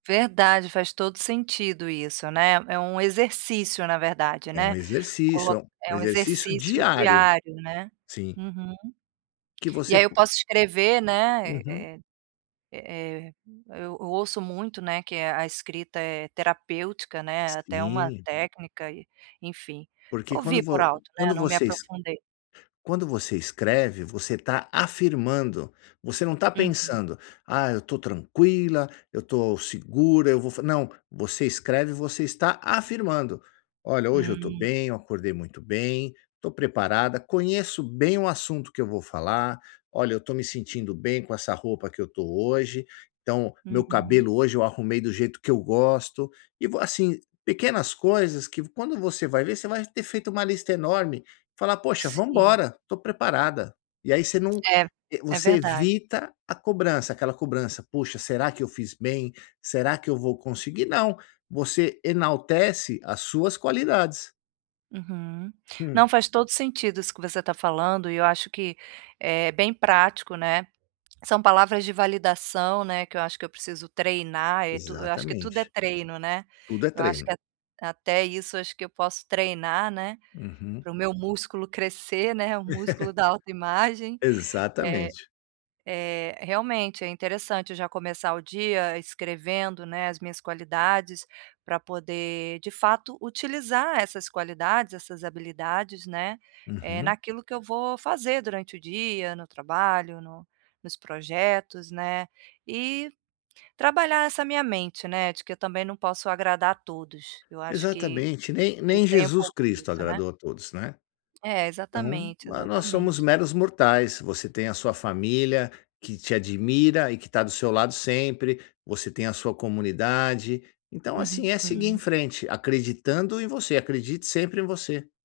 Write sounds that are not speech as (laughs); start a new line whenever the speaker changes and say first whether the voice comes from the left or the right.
right: Verdade. Faz todo sentido isso, né. É um exercício, na verdade,
left: É um
right: né.
left: exercício,
right: Colo
left: é um
right: é um
left: exercício
right: exercício
left: diário.
right: diário, né.
left: Sim.
right: Uhum.
left: Que
right: E
left: você
right: aí eu
left: po
right: posso escrever, né,
left: Uhum.
right: eh eh eh, eu eu ouço muito, né, que a escrita é terapêutica, né, é até uma
left: Sim.
right: técnica, e enfim.
left: Porque, quando
right: Ouvi por
left: vo
right: alto, né.
left: quando
right: Não me
left: vocês
right: aprofundei.
left: quando você escreve, você tá afirmando. Você não tá
right: Uhum.
left: pensando: “Ah, eu tô tranquila. Eu tô segura. Eu vou f”. Não. Você escreve, você está afirmando: “Olha, hoje eu tô
right: Hum.
left: bem. Eu acordei muito bem. Tô preparada. Conheço bem o assunto que eu vou falar. Olha, eu tô me sentindo bem com essa roupa que eu tô hoje. Então, meu
right: Uhum.
left: cabelo hoje eu arrumei do jeito que eu gosto. E vou”, assim, pequenas coisas que, v quando você vai ver, você vai ter feito uma lista enorme. Falar: “Poxa, vamos
right: Sim.
left: embora. Tô preparada”. E aí você não
right: É,
left: eh,
right: é
left: você
right: verdade.
left: evita a cobrança. Aquela cobrança: “Puxa, será que eu fiz bem? Será que eu vou conseguir?”. Não, você enaltece as suas qualidades.
right: Uhum. Não,
left: Hum.
right: faz todo sentido isso que você tá falando. E eu acho que é bem prático, né. São palavras de validação, né, que eu acho que eu preciso treinar. Eh, tu eu acho que tudo é
left: Exatamente.
right: treino, né?
left: Tudo é
right: Eu acho
left: treino.
right: que a até isso acho que eu posso treinar, né,
left: Uhum.
right: pro meu músculo crescer, né. O músculo da
left: (laughs)
right: autoimagem. Eh
left: Exatamente.
right: eh, realmente é interessante já começar o dia escrevendo, né, as minhas qualidades, pra poder, de fato, utilizar essas qualidades, essas habilidades, né, eh,
left: Uhum.
right: naquilo que eu vou fazer durante o dia, no trabalho, no nos projetos, né? E trabalhar essa minha mente, né? De que eu também não posso agradar a todos. Eu acho que
left: Exatamente. Nem
right: que
left: nem
right: tem um
left: Jesus
right: pouco
left: Cristo
right: disso, né?
left: agradou a todos, né?
right: É,
left: Então,
right: exatamente,
left: mas nós somos
right: exatamente.
left: meros mortais. Você tem a sua família, que te admira e que tá do seu lado sempre. Você tem a sua comunidade. Então, assim, é seguir em
right: Uhum.
left: frente, acreditando em você. Acredite sempre em você.